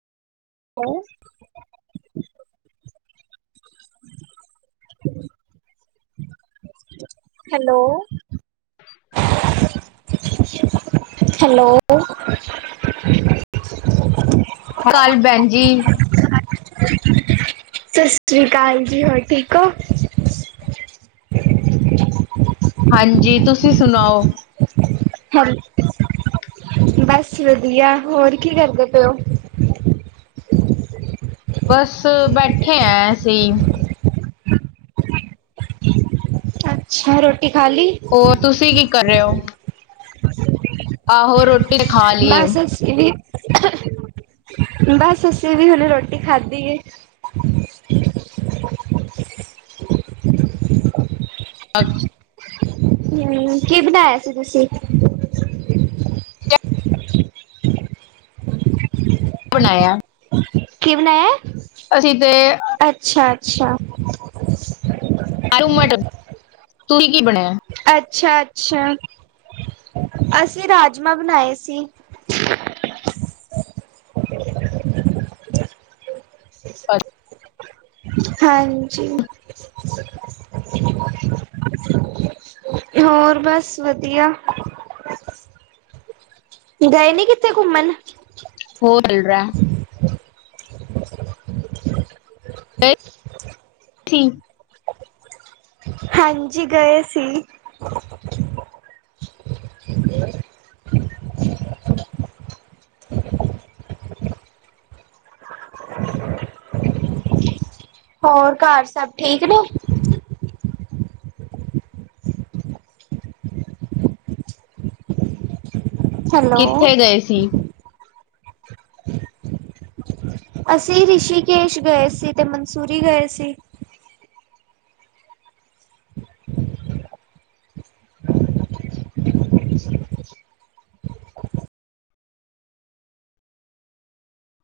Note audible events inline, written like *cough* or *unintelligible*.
ਹੈਂ, *inaudible* hello, *unintelligible* hello, ਅਕਾਲ ਭੈਣਜੀ, ਸਤਿ ਸ੍ਰੀ ਅਕਾਲ ਜੀ ਹੋਰ ਠੀਕ ਹੋ? ਹਾਂਜੀ ਤੁਸੀਂ ਸੁਣਾਓ? ਹ ਬਸ ਵਧੀਆ, ਹੋਰ ਕੀ ਕਰਦੇ ਪਏ ਹੋ? ਬਸ ਬੈਠੇ ਆ ਅਸੀਂ। ਅੱਛਾ, ਰੋਟੀ ਖਾ ਲੀ, ਹੋਰ ਤੁਸੀਂ ਕੀ ਕਰ ਰਹੇ ਹੋ? *inaudible* ਆਹੋ ਰੋਟੀ ਖਾ ਲਈ। ਬਸ ਬਸ ਅਸੀਂ ਵੀ ਹੁਣੇ ਰੋਟੀ ਖਾਧੀ ਹੈ। ਅ ਹੂੰ, ਕੀ ਬਣਾਇਆ ਸੀ ਤੁਸੀਂ? ਬਣਾਇਆ ਕਿ ਬਣਾਇਆ ਹੈ, ਅਸੀਂ ਤੇ ਅੱਛਾ-ਅੱਛਾ। ਆਲੂ ਮਟਰ ਤੁਸੀਂ ਕੀ ਬਣਾਇਆ? ਅੱਛਾ-ਅੱਛਾ, ਅਸੀਂ ਰਾਜਮਾਂ ਬਣਾਏ ਸੀ। ਅ ਹਾਂਜੀ। ਹੋਰ ਬਸ ਵਧੀਆ। ਗਏ ਨੀ ਕਿੱਥੇ ਘੁੰਮਣ, ਹੋਰ ਲਰਾ ਠੀ ਹਾਂਜੀ, ਗਏ ਸੀ। ਹੋਰ ਘਰ ਸਭ ਠੀਕ ਨੇ? ਹੈਲੋ। ਕਿੱਥੇ ਗਏ ਸੀ ਅਸੀਂ ਰਿਸ਼ੀਕੇਸ਼ ਗਏ ਸੀ ਤੇ ਮਨਸੂਰੀ ਗਏ ਸੀ।